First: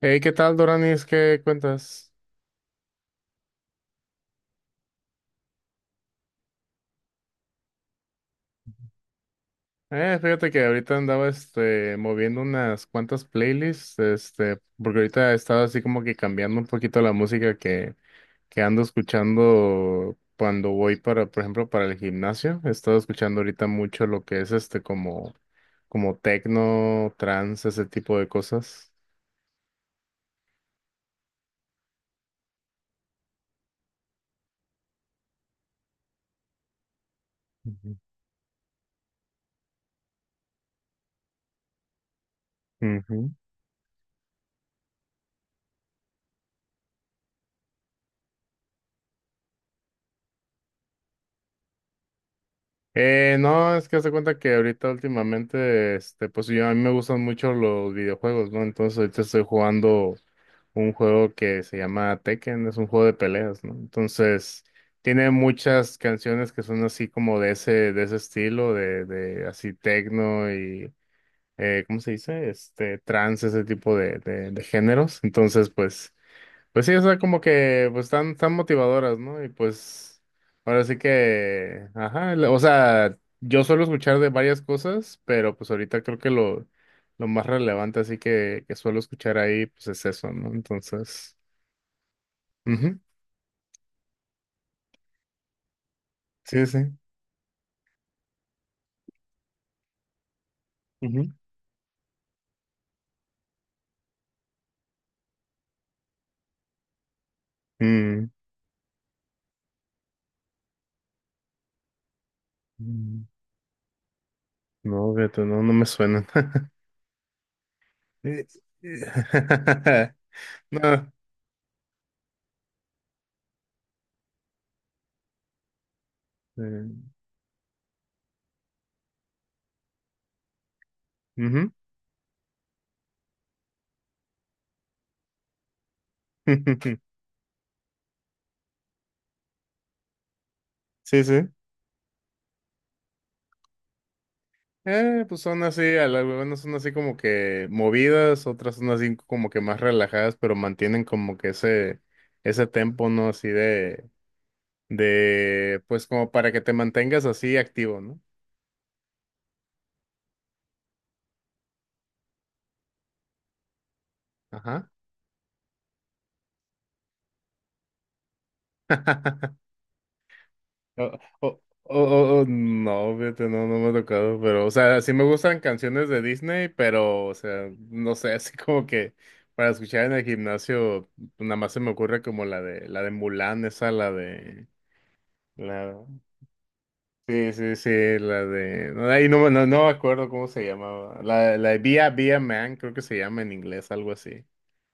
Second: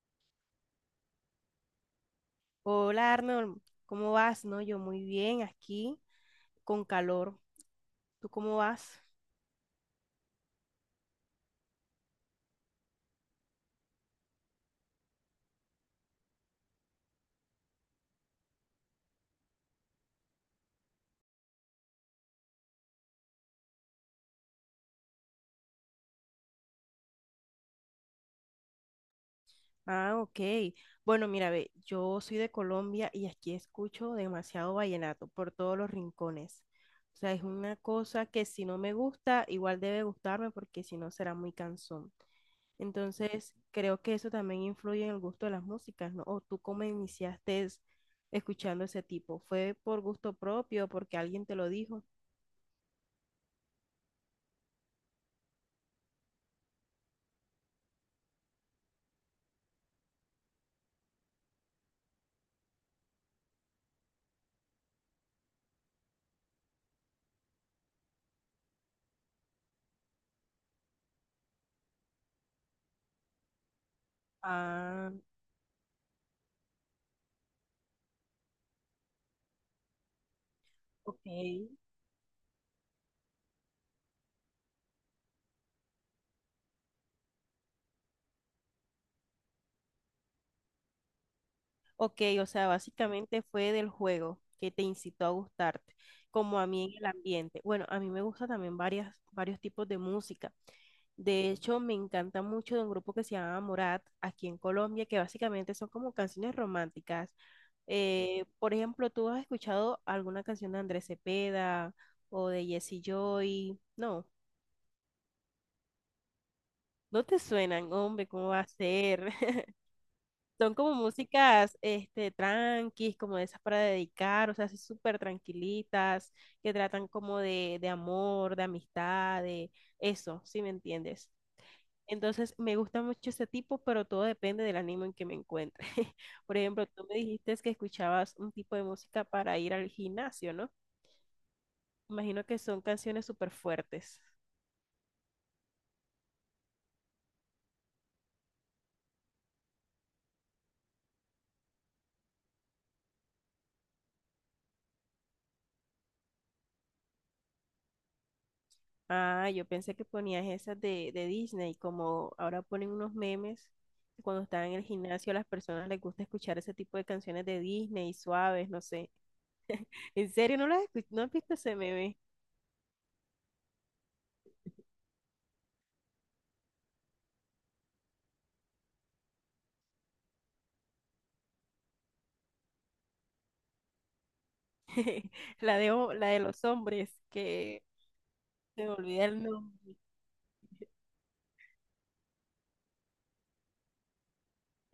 Hey, ¿qué tal, Doranis? ¿Qué cuentas? Hola Arnold, ¿cómo vas? No, yo muy bien, aquí con calor. ¿Tú cómo vas? Fíjate que ahorita andaba moviendo unas cuantas playlists, porque ahorita he estado así como que cambiando un poquito la música que ando escuchando cuando voy para, por ejemplo, para el gimnasio. He estado escuchando ahorita mucho lo que es como techno, trance, ese tipo de cosas. Ah, ok. Bueno, mira, ve, yo soy de Colombia y aquí escucho demasiado vallenato por todos los rincones. O sea, es una Ujú. cosa que si no me gusta, igual debe gustarme porque si no será muy cansón. Ujú. Entonces, creo que eso también influye en el gusto de las músicas, ¿no? ¿O tú cómo iniciaste escuchando ese tipo? ¿Fue por gusto propio, porque alguien te lo dijo? No, es que haz de cuenta que ahorita últimamente, pues yo a mí me gustan mucho los videojuegos, ¿no? Entonces ahorita estoy jugando un juego que se llama Tekken, es un juego de peleas, ¿no? Entonces tiene muchas canciones que son así como de ese estilo, de así tecno y, ¿cómo se dice? Trance, ese tipo de Ah, géneros. Entonces, pues sí, o sea, como que pues están motivadoras, ¿no? Y pues ahora sí ok. que, ajá, o sea, yo suelo escuchar de varias cosas, pero pues ahorita creo que lo más relevante así que suelo escuchar ahí, pues es eso, ¿no? Entonces, Ok, o sea, ujú. básicamente fue del juego que te incitó a gustarte, como Sí, a sí. mí en el ambiente. Bueno, a mí me gusta también varios tipos de música. Ujú. De hecho, me encanta mucho de un grupo que se llama Morat, aquí en Colombia, que básicamente son como canciones románticas. Mm, Por ejemplo, ¿tú has escuchado alguna canción de Andrés Cepeda o de Jesse mm, Joy? No, no, fíjate, no me suenan. no te suenan, hombre, Eh, ¿cómo va a ser? eh, Son como No. músicas, tranquis, como de esas para dedicar, o sea, así súper tranquilitas, que Eh, tratan como de amor, de amistad, de eso, ¿sí me entiendes? ujú. Entonces, me gusta mucho ese tipo, pero todo depende del ánimo en que me encuentre. Por ejemplo, tú me dijiste que escuchabas un tipo de música para ir al gimnasio, ¿no? Sí, sí. Imagino que son canciones súper fuertes. Pues son así, algunas son así como que movidas, otras son así como que más relajadas, pero mantienen como que ese tempo, ¿no? Así pues como para que te mantengas así activo, ¿no? Ah, yo pensé que ponías esas de Disney, como ahora ponen unos memes, que cuando están en el Ajá. gimnasio a las personas les gusta escuchar ese tipo de canciones de Disney, suaves, no sé. ¿En serio no las escu- ¿No has visto ese meme? No, fíjate, no me ha tocado, pero, o sea, sí me gustan canciones de Disney, pero, o sea, no sé, así como que para escuchar en el gimnasio, nada más se me ocurre como la de Mulan, esa, la de... La de, La, la de los hombres, sí, sí, que sí, la se me de... No, olvida ahí no, el no, no me nombre. acuerdo cómo se llamaba. La de Via Via Man, creo que se llama en inglés, algo así.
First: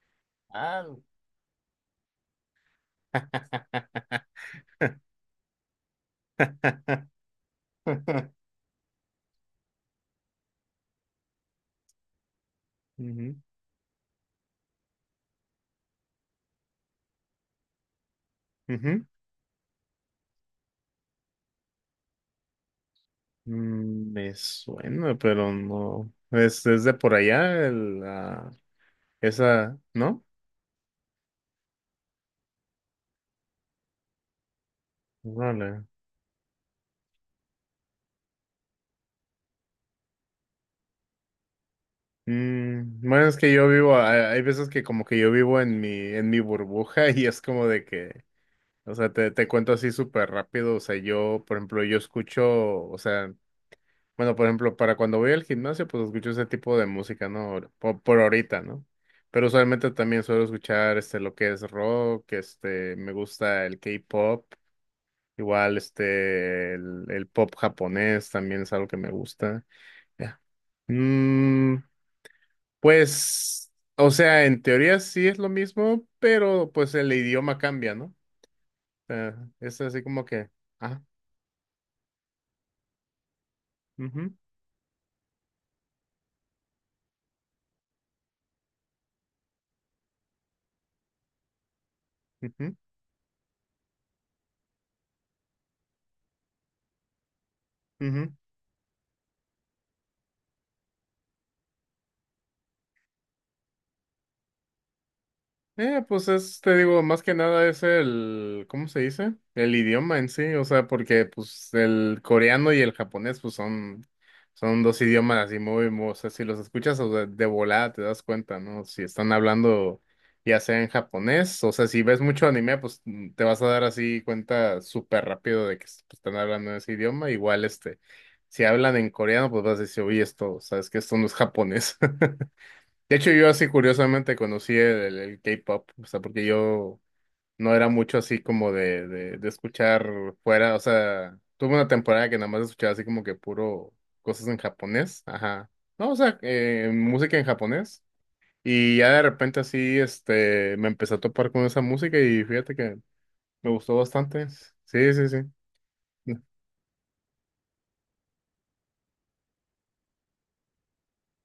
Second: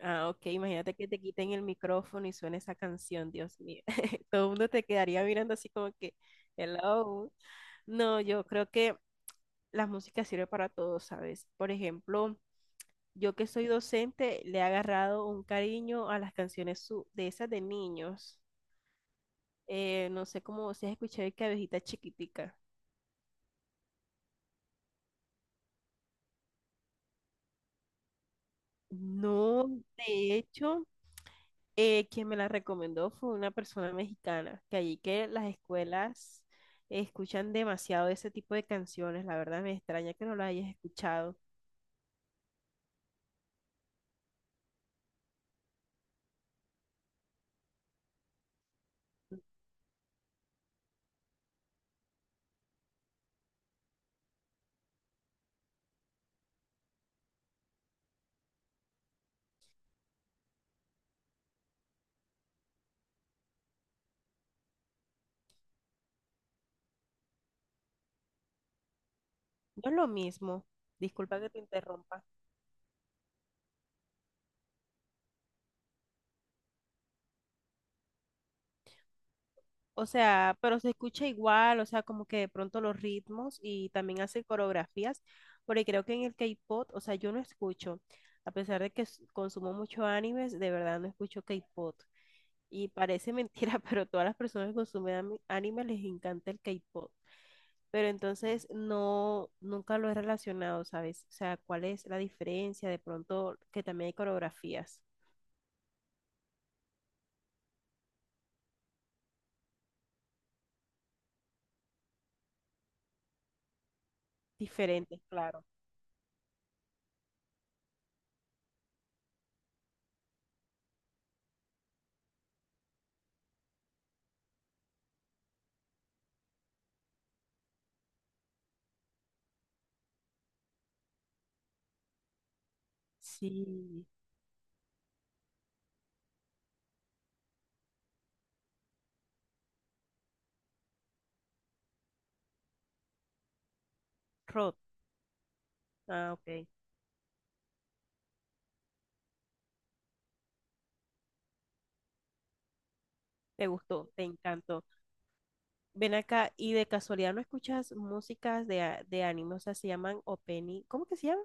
Ah, ok, Ah, imagínate que te quiten el micrófono y suene esa canción, Dios mío. Todo el mundo te quedaría mirando así como que, hello. No, yo creo que la música sirve para todo, ¿sabes? Por ejemplo, ujú, yo que soy docente, le he agarrado un cariño a las canciones de esas de niños. ujú. No sé cómo se escuchado de Cabecita Chiquitica. Mm, me suena, pero no. Es de por allá, No, esa, ¿no? de hecho, quien me la recomendó fue una persona mexicana, que allí que las Vale. escuelas escuchan demasiado ese tipo de canciones. La verdad me extraña que no las hayas escuchado. Mm, bueno, es que yo vivo, hay veces que como que yo vivo en en mi burbuja y es como de que o sea, te cuento así súper rápido. O sea, yo, por ejemplo, yo escucho, o sea, bueno, por ejemplo, para cuando voy al gimnasio, pues escucho ese tipo de música, ¿no? Por ahorita, ¿no? Pero usualmente también suelo escuchar, este, lo que es rock, este, me gusta el K-pop, igual, este, el pop japonés también es algo que me gusta. No es lo Ya. mismo. Disculpa que te Mm, interrumpa. pues, o sea, en teoría sí es lo mismo, pero pues el idioma cambia, ¿no? O sea, es así O como que... sea, pero se ajá. escucha igual, o sea, como que de pronto los ritmos y también Ujú, hace coreografías, porque creo que en el K-pop, o sea, yo no escucho, a pesar de que consumo mucho animes, de verdad no escucho K-pop. ujú, Y parece mentira, pero todas las personas que consumen anime les encanta el K-pop. Pero ujú. entonces no, nunca lo he relacionado, ¿sabes? O sea, ¿cuál es la diferencia? De pronto que también hay coreografías Pues es, te digo, más que nada es el, ¿cómo se dice? El idioma en sí, o sea, porque pues el coreano y el japonés pues son, son dos diferentes, idiomas así claro. O sea, si los escuchas o sea, de volada te das cuenta, ¿no? Si están hablando ya sea en japonés, o sea, si ves mucho anime, pues mm, te vas a dar así cuenta súper rápido de que pues, están hablando ese idioma, igual este, si hablan en coreano, pues vas a decir, oye, esto, sabes que esto no es japonés. De hecho, yo así Sí, curiosamente conocí el K-pop, o sea, porque yo no era mucho así como de escuchar fuera, o sea, tuve una temporada que nada más escuchaba así como que puro cosas en Rod. japonés, ajá, no, o Ah, sea, ok. Música en japonés, y ya de repente así, este, me empecé a topar con esa música y fíjate que Te me gustó gustó, te bastante, encantó. sí, sí, sí, Ven acá, y de casualidad no escuchas músicas de, de anime, o sea, se llaman opening. ¿Cómo que se llama?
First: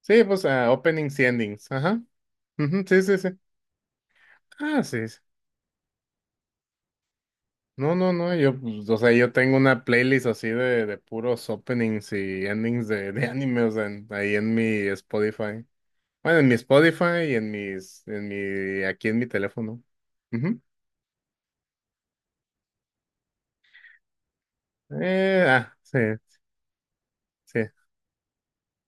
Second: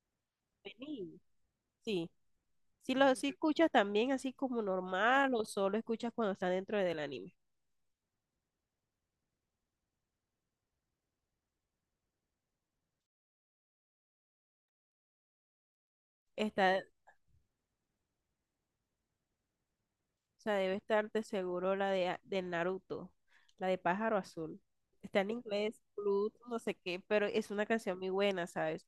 sí, pues ah, openings Opening. y endings, ajá, Sí. ujú, Si sí, lo sí, sí, si escuchas también así como ah, sí, sí. normal o solo escuchas cuando está dentro del anime. No, no, no, yo, pues, o sea, yo tengo una playlist así de puros openings y endings de animes ahí en mi Spotify. Bueno, en mi Está, Spotify y en en mi, aquí en mi teléfono. o sea, Ujú. debe estar de seguro la de, de Naruto, la de Pájaro Azul. Está en Ah, inglés, sí, Blue, no sé qué, pero es sí. una canción muy buena, ¿sabes?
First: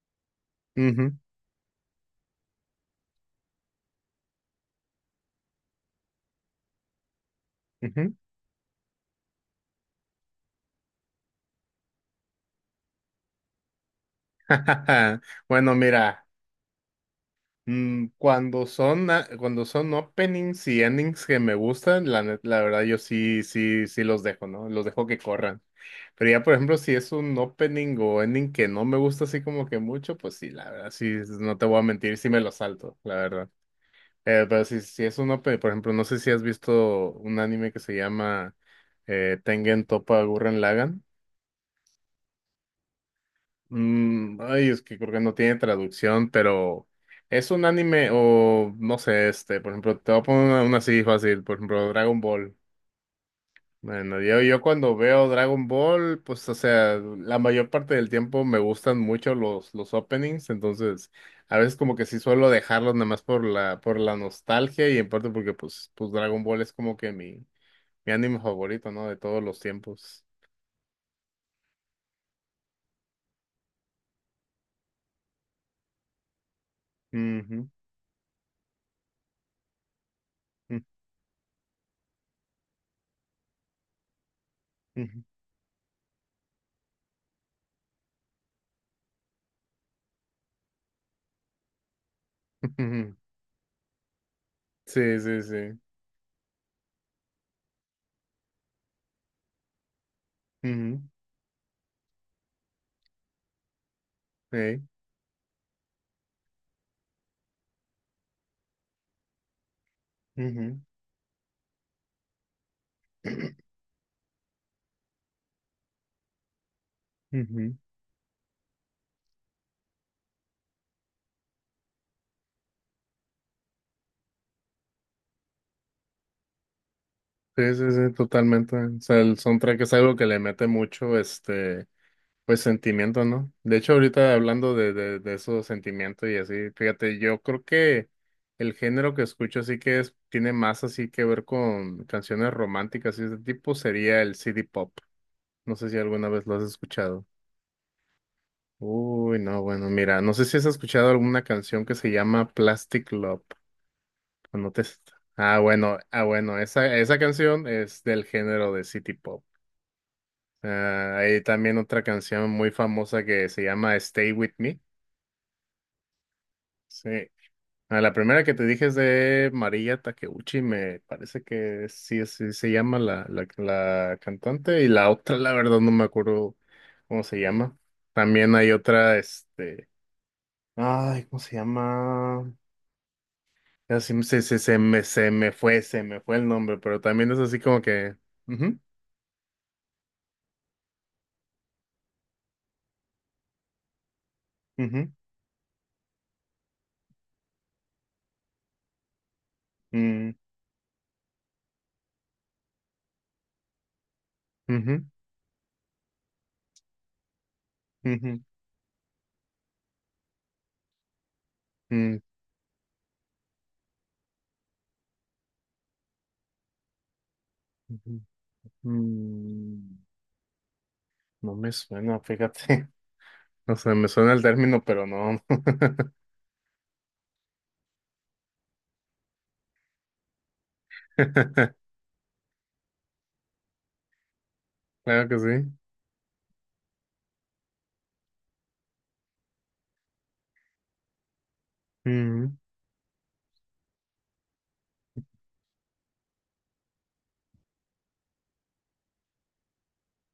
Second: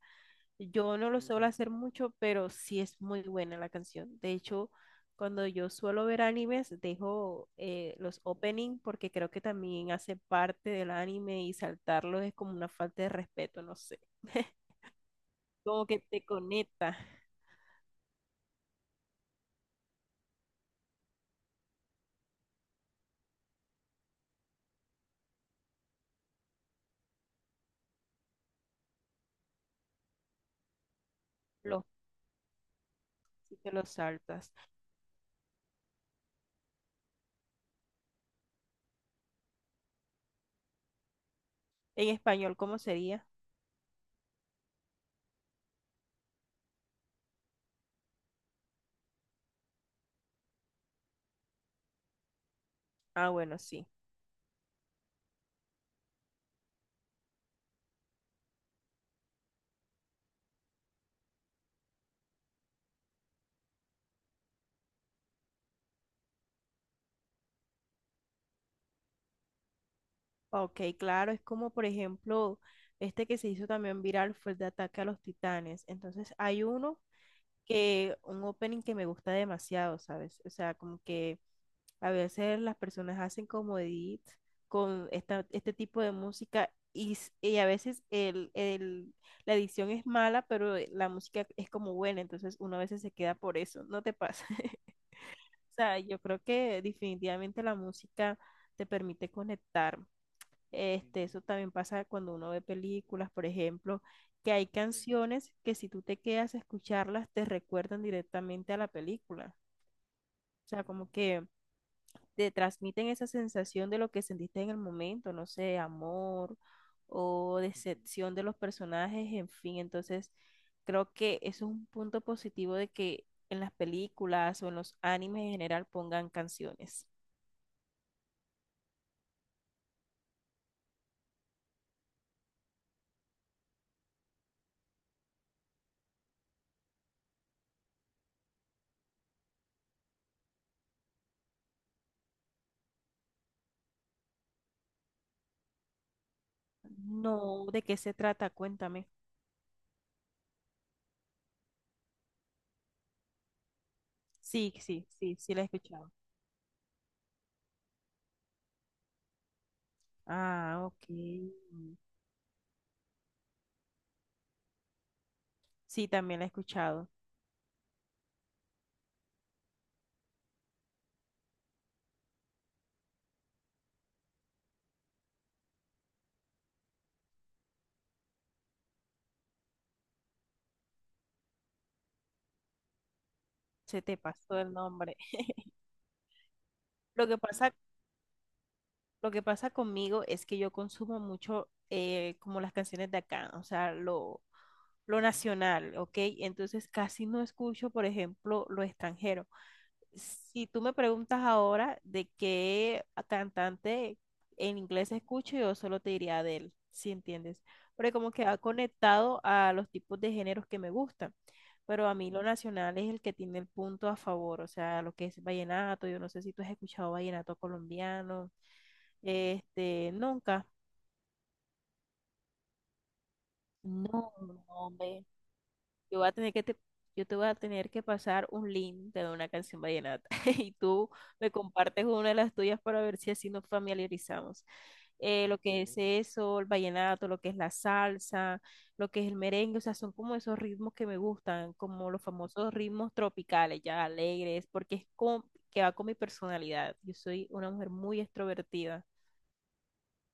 Yo no Ujú, lo suelo hacer mucho, pero sí es muy buena la canción. De hecho, cuando yo suelo ver animes, dejo ujú. los opening porque creo que también hace parte del anime y saltarlos es como una falta de respeto, no sé. Bueno, Como que te mira. conecta Mm, cuando son, cuando son openings y endings que me gustan, la verdad yo sí, sí, sí los dejo, ¿no? Los dejo que corran. Pero ya, por ejemplo, si es un opening o ending que no me gusta así como que mucho, pues sí, la verdad, sí, no te voy a los mentir, sí me lo salto, la verdad. si te los saltas. Pero si es un opening, por ejemplo, no sé si has visto un anime que se llama Tengen Toppa Gurren Lagann. En español, ¿cómo sería? Mm, ay, es que creo que no tiene traducción, pero es un anime o no sé, este, por ejemplo, te voy a poner una así fácil, por ejemplo, Dragon Ball. Ah, bueno, sí. Bueno, yo cuando veo Dragon Ball, pues, o sea, la mayor parte del tiempo me gustan mucho los openings, entonces, a veces como que sí suelo dejarlos nada más por por la nostalgia y en parte porque, pues Dragon Ball es como que mi anime favorito, ¿no? De todos los tiempos. Ok, claro, es como por ejemplo este que se hizo también viral fue el de Ataque a los Titanes. Entonces hay uno Ujú, que, un opening que me gusta demasiado, ¿sabes? O sea, como que a veces las personas hacen como edit con ujú, ujú, esta, este tipo de música y, y a veces la edición es mala, pero la música es como buena, entonces uno a veces se ujú. queda por eso, ¿no te pasa? Sí, sí, O sí. sea, yo creo que definitivamente la música te permite conectar. Ujú. Este, eso también pasa cuando uno ve películas, por ejemplo, que hay Sí, canciones que si tú te quedas a escucharlas te recuerdan directamente a la película. O ujú, sea, como que te transmiten esa sensación de lo que sentiste en el momento, no sé, amor o ujú. decepción de los personajes, en fin. Entonces, creo que eso es un punto positivo de que en las películas o en los animes en general pongan canciones. Sí, sí, sí, totalmente. O sea, el soundtrack es algo que le mete mucho, este, pues sentimiento, ¿no? De hecho, ahorita hablando de esos sentimientos y así, fíjate, yo creo que el género que escucho así que es, tiene más así que ver con canciones románticas y ese tipo sería el CD pop. No sé si alguna vez lo has escuchado. No, ¿de qué se trata? Cuéntame. Uy, no, bueno, mira, no sé si has escuchado alguna canción que se llama Plastic Love. Pues No Sí, te- sí, sí, sí ah, la he bueno, escuchado. ah, bueno, esa canción es del género de City Pop. Ah, ok. Ah, hay también otra canción muy famosa que se llama Stay With Me. Sí, también la he escuchado. Sí. Ah, la primera que te dije es de María Takeuchi, me parece que sí, sí se llama la cantante, y la otra, la verdad, no me acuerdo cómo se llama. También hay otra, este, ay, ¿cómo se llama? Se te pasó el nombre. Se me fue el nombre, pero Lo también es que así pasa, como que... ujú. lo que pasa conmigo es que yo consumo mucho como las canciones de acá, o sea, Ujú, lo nacional, ¿ok? Entonces casi no escucho, por ejemplo, lo extranjero. mm, Si tú me preguntas ahora de qué cantante en ujú, inglés escucho, yo solo te diría Adele, si entiendes. Porque como ujú, que ha conectado a los tipos de géneros que me gustan. Pero a mm, mí lo nacional es el que tiene el punto a favor, o sea, lo que es vallenato. Yo no sé si tú has escuchado vallenato ujú, colombiano. mm. Este, nunca. No me suena, fíjate. O sea, me suena No, el no, término, pero hombre, no. Yo voy a tener que te, yo te voy a tener que pasar un link de una canción vallenata y tú me compartes una de las tuyas para ver si así nos familiarizamos. Claro que Lo sí. que es eso, el vallenato, lo que es la salsa, lo que es el merengue, o sea, son como esos ritmos que me gustan, como los Ujú, famosos ritmos tropicales, ya alegres, porque es como que va con mi personalidad. Yo soy una mujer muy extrovertida.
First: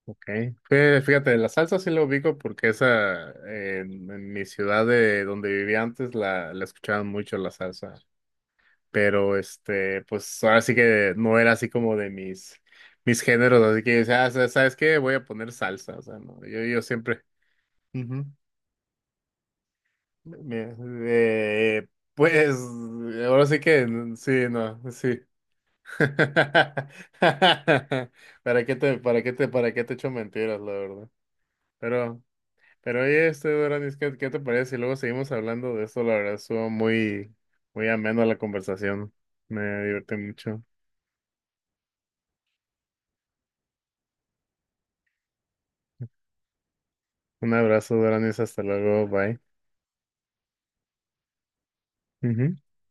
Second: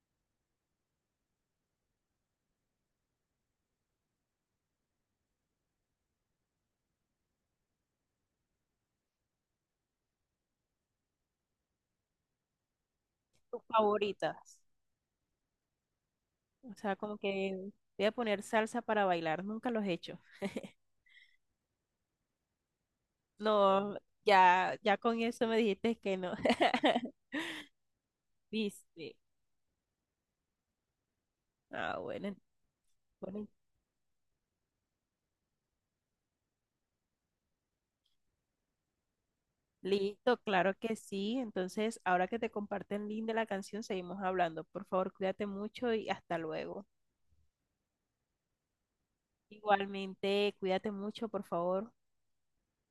ok. Fíjate, la salsa sí la ubico porque esa en mi ciudad de donde vivía antes la escuchaban mucho la salsa. Pero este, pues ahora sí que no era así como de mis géneros. Tus Así que, o sea, favoritas, ¿sabes qué? Voy a poner salsa. O sea, no, o yo sea, como siempre. que voy a poner salsa para bailar, nunca los he hecho. Bien, eh, pues ahora sí que No, sí, ya, no, ya sí. con eso me dijiste que no. ¿Para qué ¿Viste? Te echo mentiras, la verdad? Ah, Pero, bueno, pero oye, bueno, este Doranis, qué te parece? Si luego seguimos hablando de esto, la verdad, estuvo muy ameno la conversación. Me divertí listo, mucho. claro que sí. Entonces, ahora que te comparto el link de la canción, seguimos hablando. Por favor, cuídate mucho y hasta luego. Un abrazo, Doranis, hasta luego, bye. Igualmente, cuídate mucho, por favor. Ujú.